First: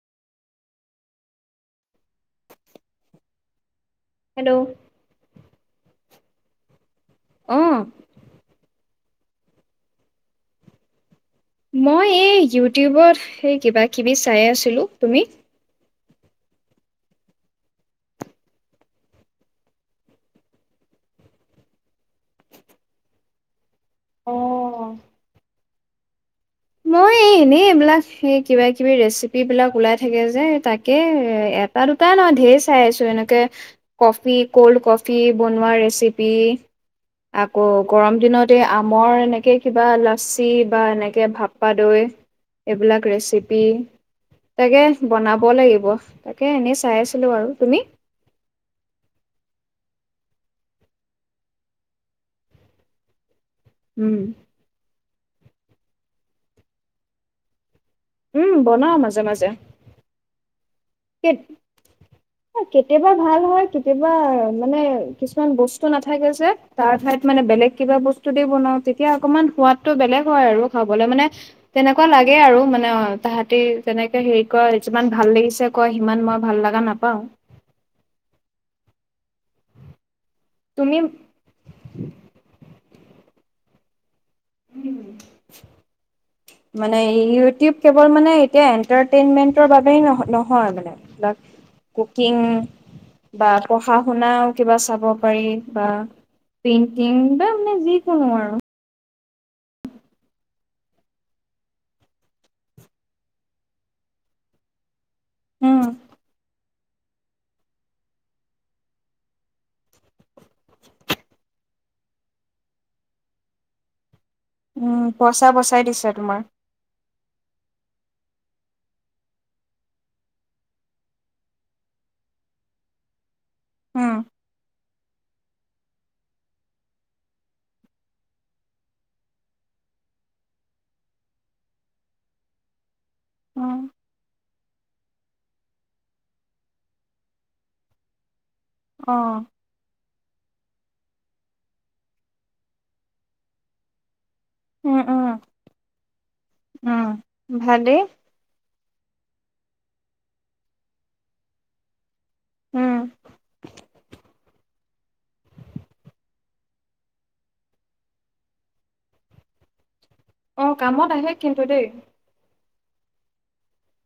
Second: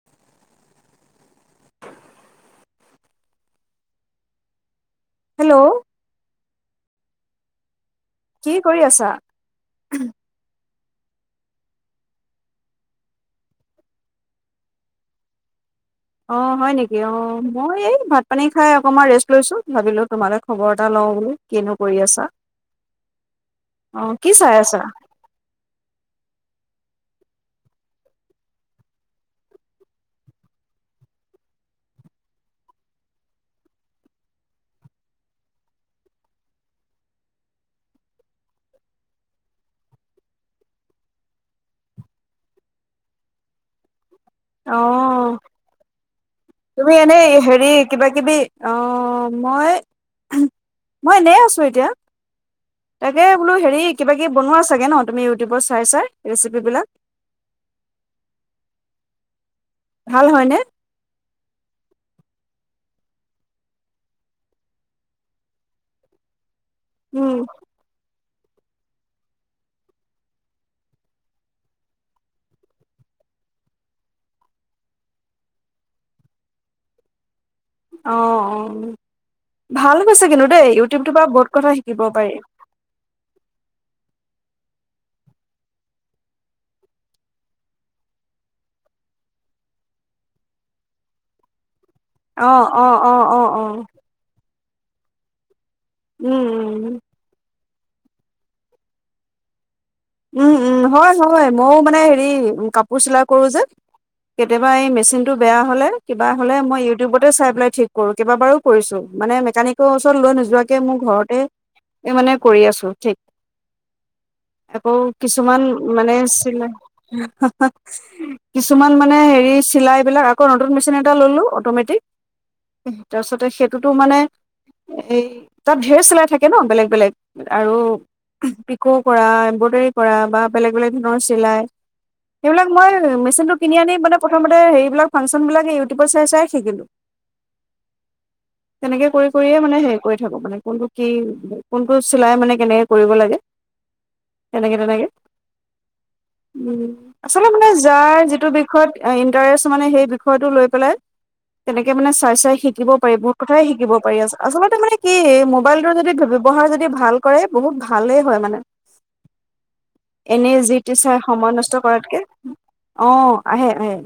[unintelligible] Hello? Hello? অ'। কি কৰি আছা? মই এই ইউটিউবত স কিবা কিবি চাই আছিলো। তুমি? অঁ হয় নেকি অঁ মই এই ভাত পানী খাই অকণমান ৰেষ্ট লৈছোঁ ভাবিলোঁ তোমালৈ খবৰ এটা লওঁ বুলি। কিনো কৰি আছা, অ' কি চাই আছা? অ'। মই এনেই এইবিলাক এই কিবা কিবি ৰেচিপি বিলাক ওলাই থাকে যে তাকে এ তাৰ দুটাই নহয় ঢেৰ চাই আছো, এনেকে কফি ক'ল্ড কফি বনোৱা ৰেচিপি আকৌ গৰম দিনত এই আমৰ এনেকৈ কিবা লাচি বা এনেকৈ ভাপ পাদৈ এইবিলাক ৰেচিপি অ তাকে বনাব লাগিব তাকে এনেই তুমি চাই আছিলো এনেই আৰু। হেৰি তুমি? কিবা কিবি, অ' মই মই এনেই আছো এতিয়া। তাকে বোলো হেৰি কিবা উম। কিবি বনোৱা চাগে ন তুমি ইউটিউবত চাই চাই ৰেচিপ বিলাক? উম, বনাওঁ মাজে মাজে। ভাল হয়নে? কেত [unintelligible] কেতিয়াবা ভাল হয়, কেতিয়াবা মানে কিছুমান বস্তু নাথাকে যে তাৰ ঠাইত মানে উম বেলেগ কিবা বস্তু দি বনাওঁ তেতিয়া অকনমান সোৱাদটো বেলেগ হয় আৰু খাবলৈ, মানে তেনেকুৱা লাগে আৰু মানে অ তাহাঁতি তেনেকে হেৰি কৰে যিমান ভাল লাগিছে কয় সিমান মই ভাল লগা নাপাওঁ। অ' অ' ভাল হৈছে কিন্তু দেই তুমি ইউটিউবটোৰ পৰা বহুত কথা শিকিব পাৰি। উ [unintelligible] মানে ইউটিউব কেৱল মানে এতিয়া এন্টাৰটেইনমেন্টৰ বাবে নহয়। মানে লাক কুকিং অ অ অ অ বা অ পঢ়া শুনাও কিবা চাব পাৰি বা উম উম পেইন্টিং বা মানে যিকোনো আৰু। উম,, উম হয় হয় মইও মানে হেৰি কাপোৰ চিলাই কৰো যে কেতিয়াবা এই মেচিনটো বেয়া উম হ'লে কিবা হ'লে মই ইউটিউবতে চাই পেলাই ঠিক কৰো, কেইবাবাৰো কৰিছো মানে মেকানিকৰ ওচৰত লৈ নোযোৱাকে মোৰ ঘৰতে এই মানে কৰি আছো ঠিক। আকৌ উম, পইচা কিছুমান বচাই দিছে মানে তোমাৰ। চে কিছুমান মানে হেৰি চিলাই বিলাক আকৌ নতুন মেচিন এটা ললো অটমেটিক। তাৰপিছতে সেইটোতো উম, মানে এই তাত ঢেৰ চিলাই থাকে ন' বেলেগ বেলেগ আৰু পিকৌ কৰা এম্ব্ৰইডাৰী কৰা বা বেলেগ বেলেগ ধৰণৰ চিলাই। সেইবিলাকই মই মেচিনটো কিনি উম, আনি মানে প্ৰথমতে হেৰিবিলাক ফাংচন বিলাকে ইউটিউবৰ চাই চাই শিকিলোঁ। [inaudible] তেনেকে কৰি অ', কৰিয়ে মানে হেৰি কৰি থাকো মানে কোনটো কি কোনটো চিলাই মানে কেনেকে কৰিব লাগে। তেনেকে উম, তেনেকে উম, উম, আচলতে মানে ভালেই। যাৰ যিটো বিক ইণ্টাৰেষ্ট মানে সেই বিষয়টো লৈ পেলাই। তেনেকে মানে চাই চাই শিকিব উম, পাৰি বহুত কথাই শিকিব পাৰি আছে আচলতে মানে কি মোবাইলটোৰ যদি ব্যৱহাৰ যদি ভাল কৰে বহুত ভালেই হয় মানে। এনেই অ', যি টি কামত চাই আহে সময় কিন্তু নষ্ট দেই। কৰাতকে অ, আহে আহে।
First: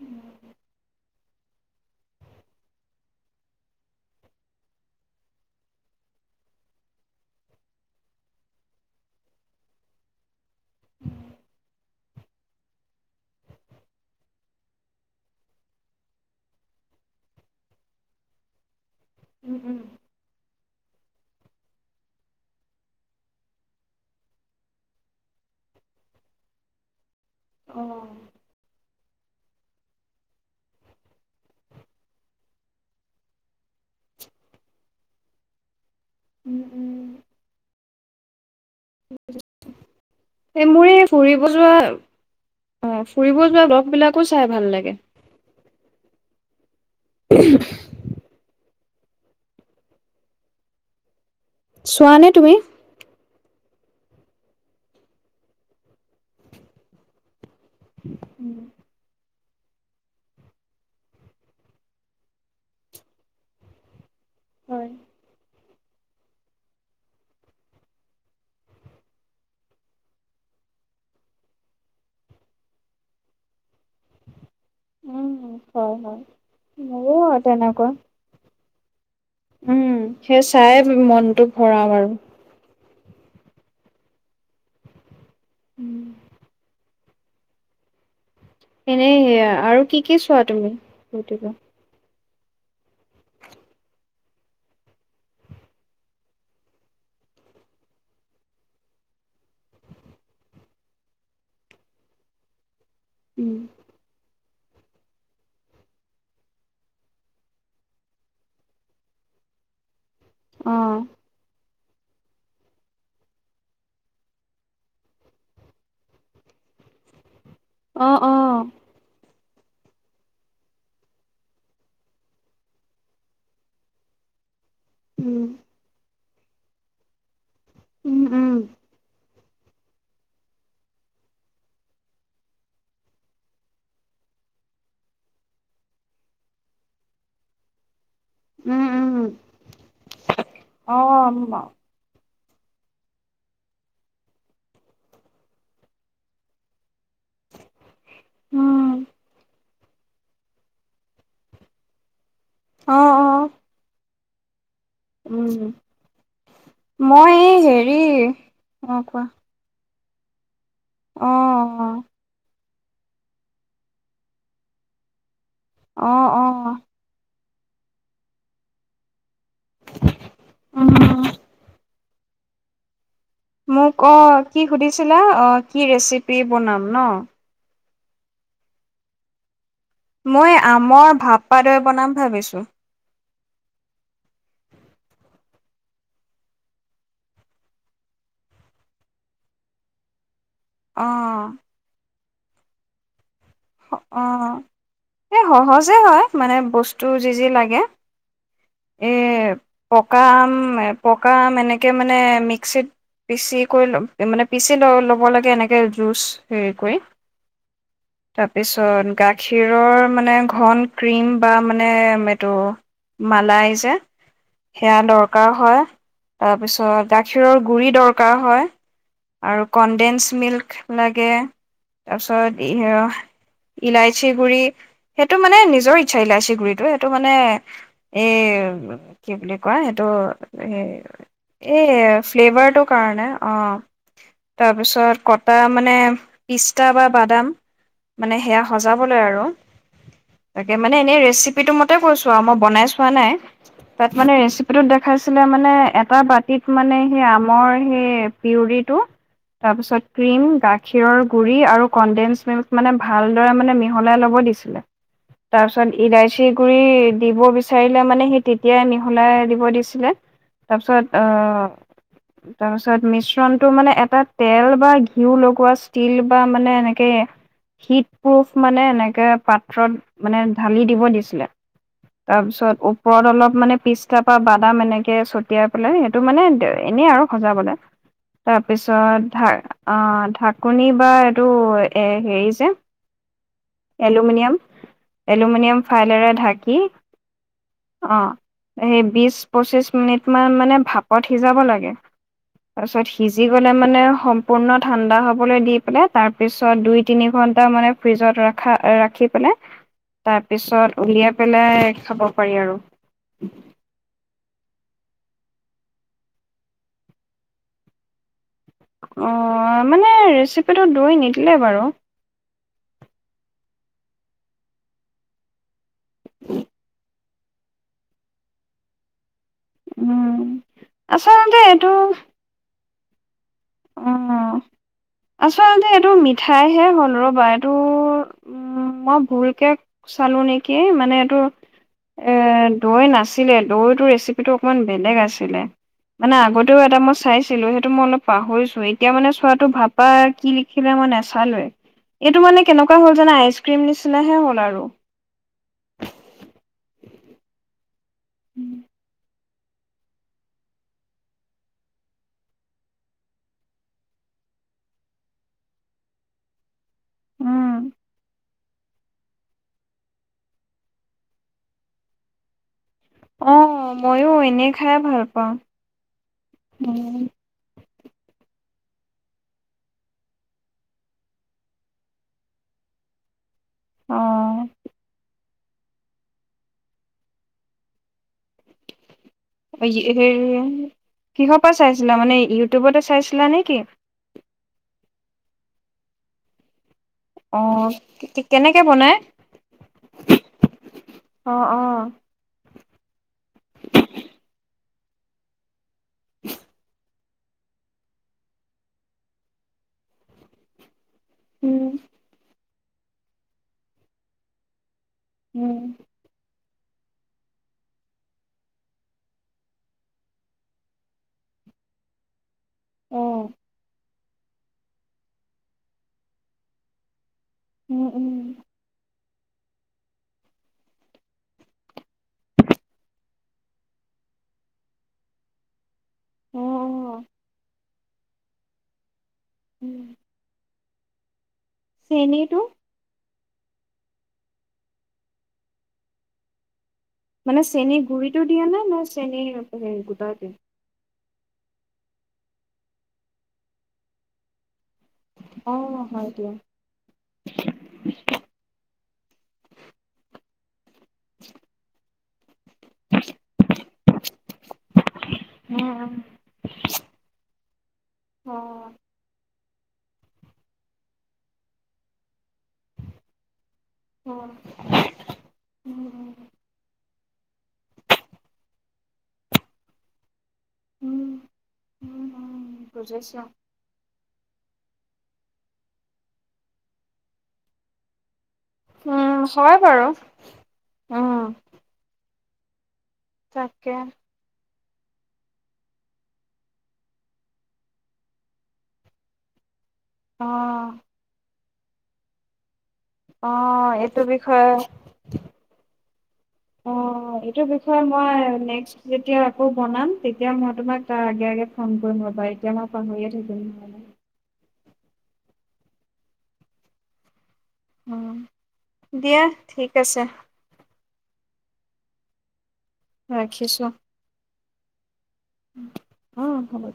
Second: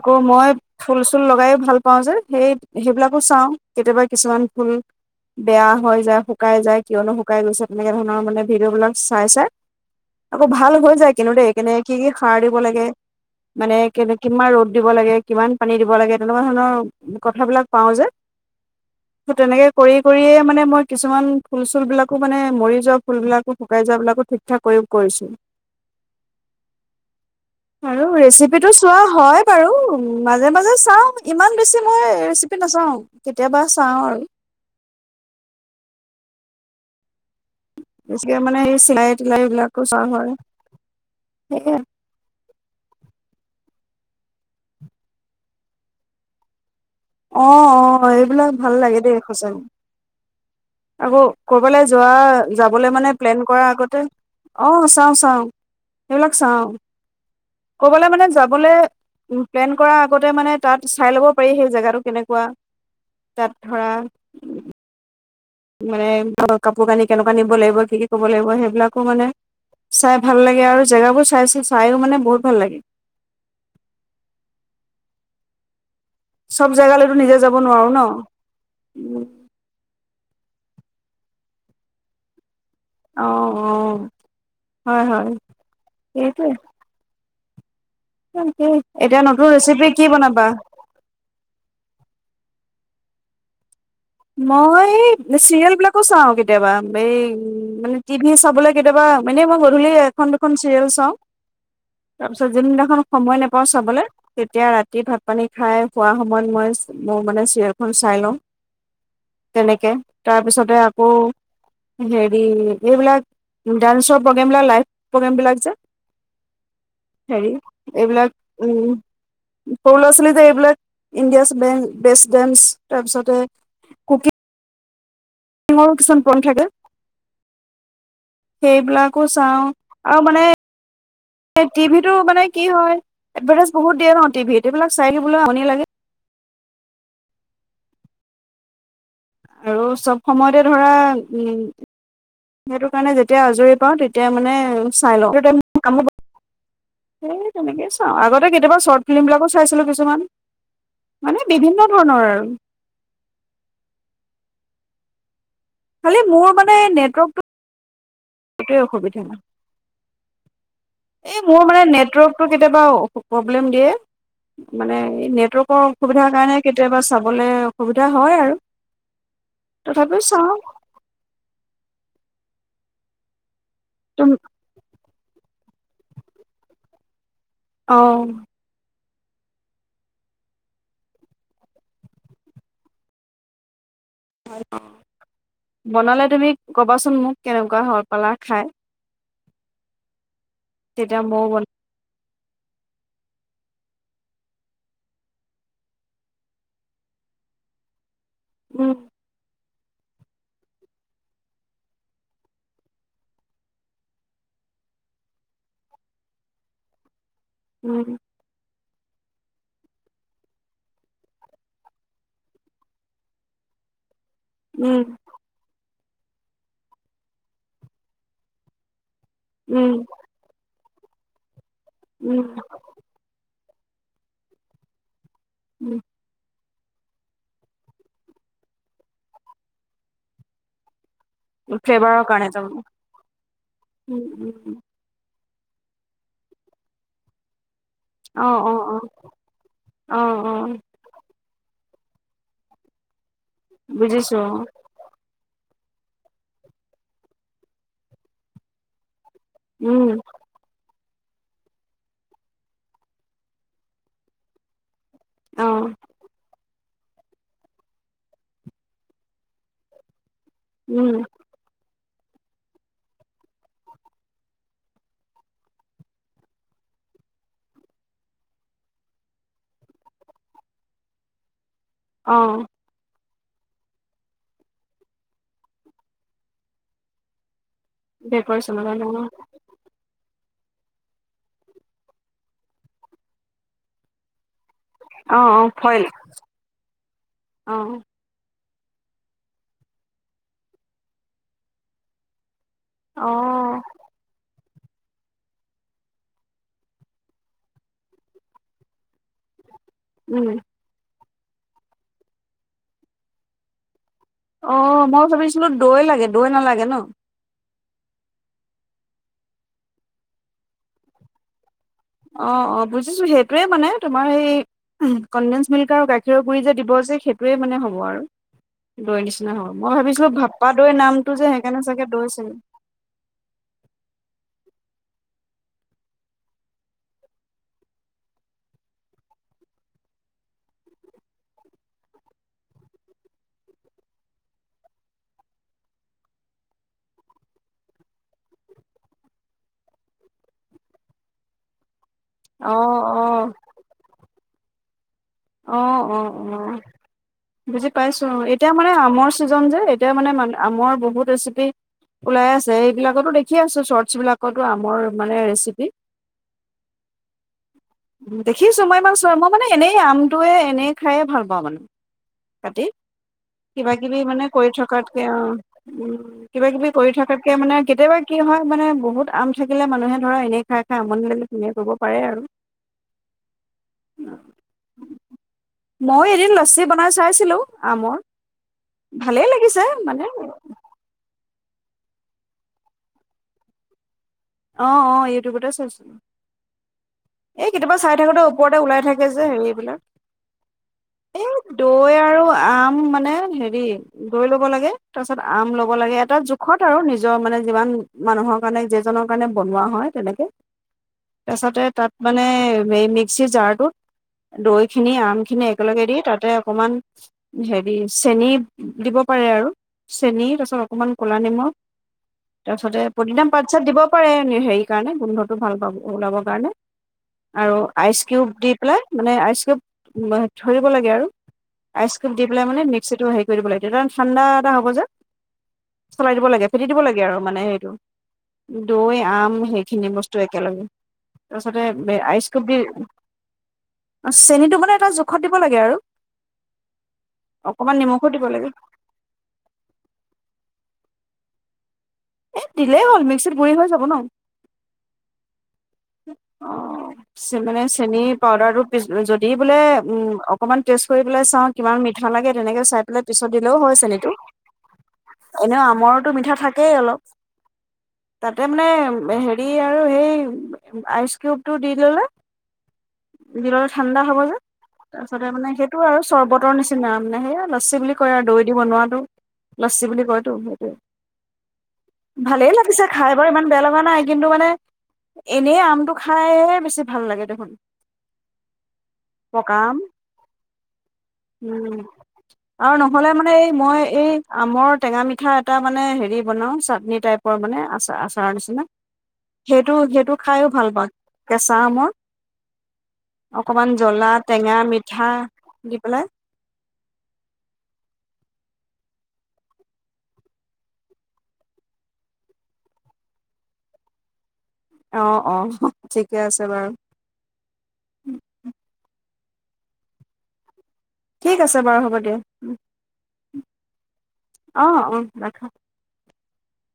আকৌ মই ফুল ফুল লগায়ে ভাল পাওঁ যে, সেই সেইবিলাকো চাওঁ কেতিয়াবা কিছুমান ফুল। বেয়া হৈ যায় শুকাই যায় কিয়নো শুকাই গৈছে তেনেকে ধৰণৰ মানে ভিডিঅ'বলাক চাই চাই আকৌ ভাল হৈ যায় কিন্তু দেই কেনে কি কি সাৰ দিব লাগে। মানে কেনে কিমান ৰ'দ দিব লাগে কিমান পানী দিব লাগে তেনেকুৱা ধৰণৰ কথাবিলাক পাওঁ যে, ত' উম, তেনেকে উম। কৰিয় কৰিয়ে মানে মানে মই কিছুমান ফুল চুল বিলাকো মানে মৰি যোৱা ফুল বিলাকো শুকাই যোৱা বিলাকু ঠিক ঠাক কৰি কৰিছোঁ, অ', আৰু সেইটো চোৱা হয় বাৰু মাজে মাজে চাওঁ, ইমান বেছি মই ৰেচিপি নাচাওঁ কেতিয়াবা চাওঁ আৰু উম, উম, বেছিকে মানে এই চিলাই টিলাই বিলাকো চোৱা হয় এই মোৰ এই ফুৰিব যোৱা সেইয়াই। অ', ফুৰিব যোৱা লগবিলাকো চাই ভাল লাগে। অ [inaudible] অ', এইবিলাক ভাল লাগে দেই সঁচাই। আকৌ কৰ'বালৈ চোৱা যোৱা নে তুমি? যাবলৈ মানে প্লেন কৰা আগতে অ, চাওঁ চাওঁ। সেইবিলাক চাওঁ কবালে মানে উম, যাবলে উম, প্লেন কৰাৰ আগতে মানে তাত চাই ল'ব পাৰি সেই জেগাটো কেনেকুৱা তাত ধৰা হয়, মানে ধৰা কাপোৰ কানি কেনেকুৱা নিব লাগিব কি কি কৰিব লাগিব সেইবিলাকো মানে চাই ভাল লাগে আৰু জেগাবোৰ চাই চ চাইও মানে বহুত ভাল লাগে। উম, হয় - হয়, চব জেগালৈতো মোৰো নিজে আৰু যাব নোৱাৰো তেনেকুৱাই। ন। উম, উম, হেই চায়ে মনটো ভৰাও আৰু। অ', অ', হয় - হয়, সেইটোৱে। তাকেই। এনে এতিয়া নতুন সেয়া আৰু ৰেচিপি কি কি চোৱা বনাবা? তুমি? মই চিৰিয়েল বিলাকো চাওঁ কেতিয়াবা, এই মানে টিভি চাবলৈ কেতিয়াবা মানে মই গধূলি এখন দুখন চিৰিয়েল চাওঁ তাৰপিছত যোনদিনাখন সময় উম, নেপাওঁ চাবলৈ তেতিয়া ৰাতি ভাত পানী খাই খোৱা সময়ত মই মোৰ মানে চিৰিয়েল খন চাই লওঁ তেনেকে তাৰপিছতে অ', আকৌ হেৰি এইবিলাক ডান্সৰ প্ৰগ্ৰেমবলাক লাইভ প্ৰগ্ৰেম বিলাক যে হেৰি অ', অ', এইবিলাক উম, সৰু ল'ৰা ছোৱালী যে এইবিলাক, ইণ্ডিয়াচ বেষ্ট ডেঞ্চ তাৰপিছতে কুকি উম, [unintelligible] কিছুমান পইণ থাকে উম, উম, এইবিলাকো চাওঁ আৰু মানে এই টিভিতো মানে কি হয়, এডভাৰটাইজ বহুত দিয়ে ন' টিভিত। এইবিলাক চাই থাকিবলৈও আমনি লাগে। উম, উম, উম। আৰু চব সময়তে ধৰা, উম সেইটো কাৰণে যেতিয়া আজৰি পাওঁ, তেতিয়া মানে চাই লওঁ। [unintelligible] সেই তেনেকে চাওঁ, আগতে কেতিয়াবা উম চৰ্ট ফিল্ম বিলাকো চ চাইছিলো কিছুমান, মানে বিভিন্ন ধৰণৰ আৰু অঁ, অঁ। উম, খালি মোৰ মানে মই এই হেৰি ৱেই অ অসুবিধা কোৱা নাই। অ এই মোৰ মানে অ নেটৱৰ্কটো কেতিয়াবা প্ৰব্লেম দিয়ে, মানে এই নেটৱৰ্ক কৰ অ অসুবিধাৰ অ কাৰণে কেতিয়াবা চাবলৈ অসুবিধা হয় আৰু। তথাপিও চাওঁ। উম মোক, তুম অ' কি সুধিছিলা? অ' কি ৰেচিপি বনাম ন? অঁ। মই আমৰ ভাপা দৈ বনাম ভাবিছোঁ। বনালে তুমি ক'বাচোন মোক, কেনেকুৱা হৈ পেলাই খায়। অ তেতিয়া মও বন অ, এই সহজে হয়। মানে বস্তু যি যি লাগে উম। এই পকা আম, পকা আম এনেকৈ মানে মিক্সিত পিচি কৰি লব, মানে পিচি ল ল'ব লাগে এনেকৈ জুচ হেৰি কৰি উম। তাৰপিছত, গাখীৰৰ মানে ঘন ক্ৰীম বা মানে এইটো মালাই যে, সেয়া উম দৰকা কাৰ হয়, তাৰপিছত গাখীৰৰ গুৰি দৰকাৰ হয় আৰু উম কনদেঞ্চ মিল্ক লাগে, উম তাৰপিছত ই ইলাইচী গুৰি, সেইটো মানে নিজৰ উম ইচ্ছা ইলাইচী গুৰিটো, সেইটো মানে এ কি বুলি কয়, সেইটো হেই এ ফ্লেভাৰৰ কাৰণে তাৰমানে ফ্লেভাৰটোৰ কাৰণে, উম অ উম তাৰপিছত কট টা মানে, পিষ্টা বা বাদাম। মানে অঁ সেয়া অঁ অঁ সজাবলৈ আৰু, অঁ অঁ তাকে মানে এনেই ৰেচিপিটো মতে কৈছো আৰু মই বনাই চো ৱা নাই, তাত বুজিছো মানে অঁ ৰেচিপিটোত দেখ খাইছিলে মানে এটা বাতিত মানে, সেই আমৰ সেই পিউৰিটো তাৰপিছত উম ক্ৰীম, গাখ খীৰৰ গুড়ি আৰু কণ্ডেস মিল্ক মানে, ভালদৰে মানে মিহলাই ল'ব দিছিলে। তাৰ অঁ পিছত ইলাইচী গুৰি দিব বিচ চাৰিলে মানে সি তেতিয়াই মিহলাই দিব দিছিলে, উম তাৰপিছত অ' [inaudible] তাৰপিছত মিশ্ৰণটো মানে এটা তেল বা ঘিউ লগোৱা ষ্টীল বা মানে এনেকে, হিট প্ৰ্ৰুফ মানে এনেকৈ পাত্ৰত, মানে ঢালি দিব দিছিলে। অঁ তাৰপিছত উপ ওপৰত অলপ মানে পিষ্টা বা বাদাম এনেকে ছটিয়াই পেলাই, সেইটো মানে এনেই আৰু সজাবলৈ। ডেক'ৰেশ্যনৰ কাৰণে তাৰপিছত অঁ ঢ আহ ঢাকনি বা এইটো, এ হেৰি যে এলুমিনিয়াম, অঁ এলুমিনিয়াম ফইল ফাইলেৰে ঢাকি অঁ। অঁ, সেই বিছ, পঁচিছ মিনিটমান মানে সেই ভাপত সিজাব লাগে। তাৰছত সিজি গ লে অ', মানে মানে সম্পূৰ্ণ ঠাণ্ডা হ'বলৈ দি পেলাই, তাৰপিছত দুই তিনিঘন্টা মানে ফ্ৰিজত ৰখা, ৰাখি পেলাই। [inaudible] তাৰ পিছত উলিয়াই পেলাই খাব পাৰি আৰু। অ', মই ভাবিছিলোঁ দৈ লাগে দৈ নালাগে ন। অ', মানে ৰেচিপিটো দৈ নিদিলে বাৰু। অ', অ', বুজিছোঁ সেইটোয়ে মানে তোমাৰ এই কনডেন্স মিল্ক আৰু গাখীৰৰ গুৰি যে দিব সেইটোৱে মানে হ'ব আৰু। দৈ নিচিনা হ'ব মই ভাবিছিলোঁ উম ভাপ্পা দৈৰ নামটো যে আচলতে সেইকাৰণে এইটো চাগে দৈ চাগ উ আচলতে এইটো মিঠাইহে হ'ল ৰ'বা এইটো উ মই ভুলকে চালো নেকি মানে এইটো দৈ নাছিলে দৈ টোৰ ৰেচিপিটো অকণমান বেলেগ আছিলে। মানে আগতেও এটা মই চাইছিলোঁ সেইটো মই অলপ পাহৰিছোঁ এতিয়া মানে চোৱাটো ভাপা কি লিখিলে মই নেচালোৱে। এইটো মানে অ', কেনেকুৱা হ'ল জানা অ', আইচক্ৰীম নিচিনাহে হ'ল আৰু। অ', অ', অ', বুজি পাইছোঁ এতিয়া মানে আমৰ চিজন যে এতিয়া মানে আমৰ বহুত ৰেচিপি ওলাই আছে এইবিলাকতো দেখি আছোঁ চৰ্টছ বিলাকতো আমৰ মানে ৰেচিপি। উম দেখিছোঁ মই ইমান চোৱা মই মানে এনেই আম তয়ে এনেই খাইে ভাল পাওঁ মানে কাটি। অ কিবা কিবি মইয়ো মানে কৰি এনেই খাই থকাতকে ভাল পাওঁ অ', উ কিবা কিবি কৰি উম, থকাত তাকে মানে কেতিয়াবা কি হয় মানে বহুত আম থাকিলে মানুহে ধৰা এনেই খাই, খাই আমনি লাগে তেনেকে খাব পাৰে আৰু। [inaudible] অ মই এদিন লচি বনাই চাইছিলোঁ আমৰ ভালেই লাগিল। হে কিহৰ পৰা চাইছিলা মানে ইউটিউবতে চাইছিলা নে কি। অ', অ', ইউটিউবতে চাইছোঁ। এই অ', কেতিয়াবা চাই থাকোতে কেনেকে ওপৰতে ওলাই বনাই? থাকে যে হেৰি এইবিলাক। এই অ', অ', দৈ আৰু আম মানে হেৰি দৈ ল'ব লাগে তাৰ পিছত আম ল'ব লাগে এটা জোখত আৰু নিজ নিজৰ মানে যিমান মানুহৰ কাৰণে যিজনৰ কাৰণে বনোৱা হয় তেনেকে তাৰপাছতে উম, তাত মানে এই মিক্সিৰ জাৰতোত দৈ খিনি আম খিনি উম একেলগে দি তাতে অকমান হেৰি চেনি দিব পাৰে আৰু। চেনীৰ তাপাছত অকণমান ক'লা নিমখ। তাৰপিছতে প্ৰদিনা অ', পাট চাট দিব পাৰে হেৰি কাৰণে গোন্ধটো ভাল পাব ওলাব কাৰণে। আৰু উম, আইচ উম, কিউব দি পেলাই মানে আইচ কিউব ধৰিব লাগে আৰু। আইচক্ৰীম দি পেলাই মানে মিক্সিটো হেৰি কৰি দিব লাগে তেতিয়া ঠাণ্ডা এটা হ'ব যে। চলাই দিব লাগে ফেটি দিব লাগে অ', আৰু মানে সেইটো দৈ আম উম সেইখিনি বস্তু। একেলগে তাৰপাছতে চেনীটো আইচকোব দি অ', চেনিটো মানে এটা জোখত দিব লাগে আৰু। মানে অকমান চেনীৰ নিমখো গুড়িটো দিব দিয়ে লাগে নে নে চেনীৰ সে গোটটা দিয়ে? এ দিলেই হ'ল মিক্সিত গুৰি হৈ যাব ন। অ', হয় দিয়া। অ মানে চেন পাউদাৰ টো পিছ যদি বোলে উম অকনমান টেষ্ট কৰি পেলাই চাওঁ কিমান মি। মিঠা লাগে তেনেকে। চাই পেলাই পিছত দিলেও হয় চেনীটো এনেও আমৰতো মিঠা থাকেই অলপ। অ' তাতে অ' মানে হেৰি আৰু সেই। আইচ কিউব টো দি ললে দিলে ঠাণ্ডা হব যে। তাৰপিছতে মানে সেইটো আৰু উম চৰ্বতৰ নিচিনা মানে সেয়া লচছী বুলি কয় আৰু দৈ দি বনোৱাটো। লচছী বুলি কয়তো। উম উম উম ভালেই লাগিছে খাই বুজিছো। বাৰু ইমান বেয়া লগা নাই কিন্তু মানে। এনেই আমটো খাইে বেছি ভাল লাগে দেখোন। উম, পকা হয় আম। বাৰু। উম, আৰু নহ'লে মানে এই তাকে মই এই। আমৰ টেঙা মিঠা এটা মানে হেৰি বনাওঁ চাটনি টাইপৰ মানে আচাৰ আচাৰৰ নিচিনা। সেইটো সেইটো খাইও ভাল অ', পাওঁ কেঁচা আমৰ। অকণমান অ', এইটো জ্বলা বিষয়ে টেঙা মিঠা দি পেলাই। অ', এইটো বিষয়ে মই নেক্স যেতিয়া আকৌ বনাম তেতিয়া মই তোমাক তাৰ আগে আগে ফোন কৰিম ৰ'বা এতিয়া মই পাহৰিয়ে থাকিম নহলে। অ', অ', ঠিকে আছে বাৰু। অ', দিয়া ঠিক আছে। ঠিক আছে বাৰু হ'ব দিয়া। ৰাখিছোঁ। অ', অ', ৰাখা। অ', হ'ব।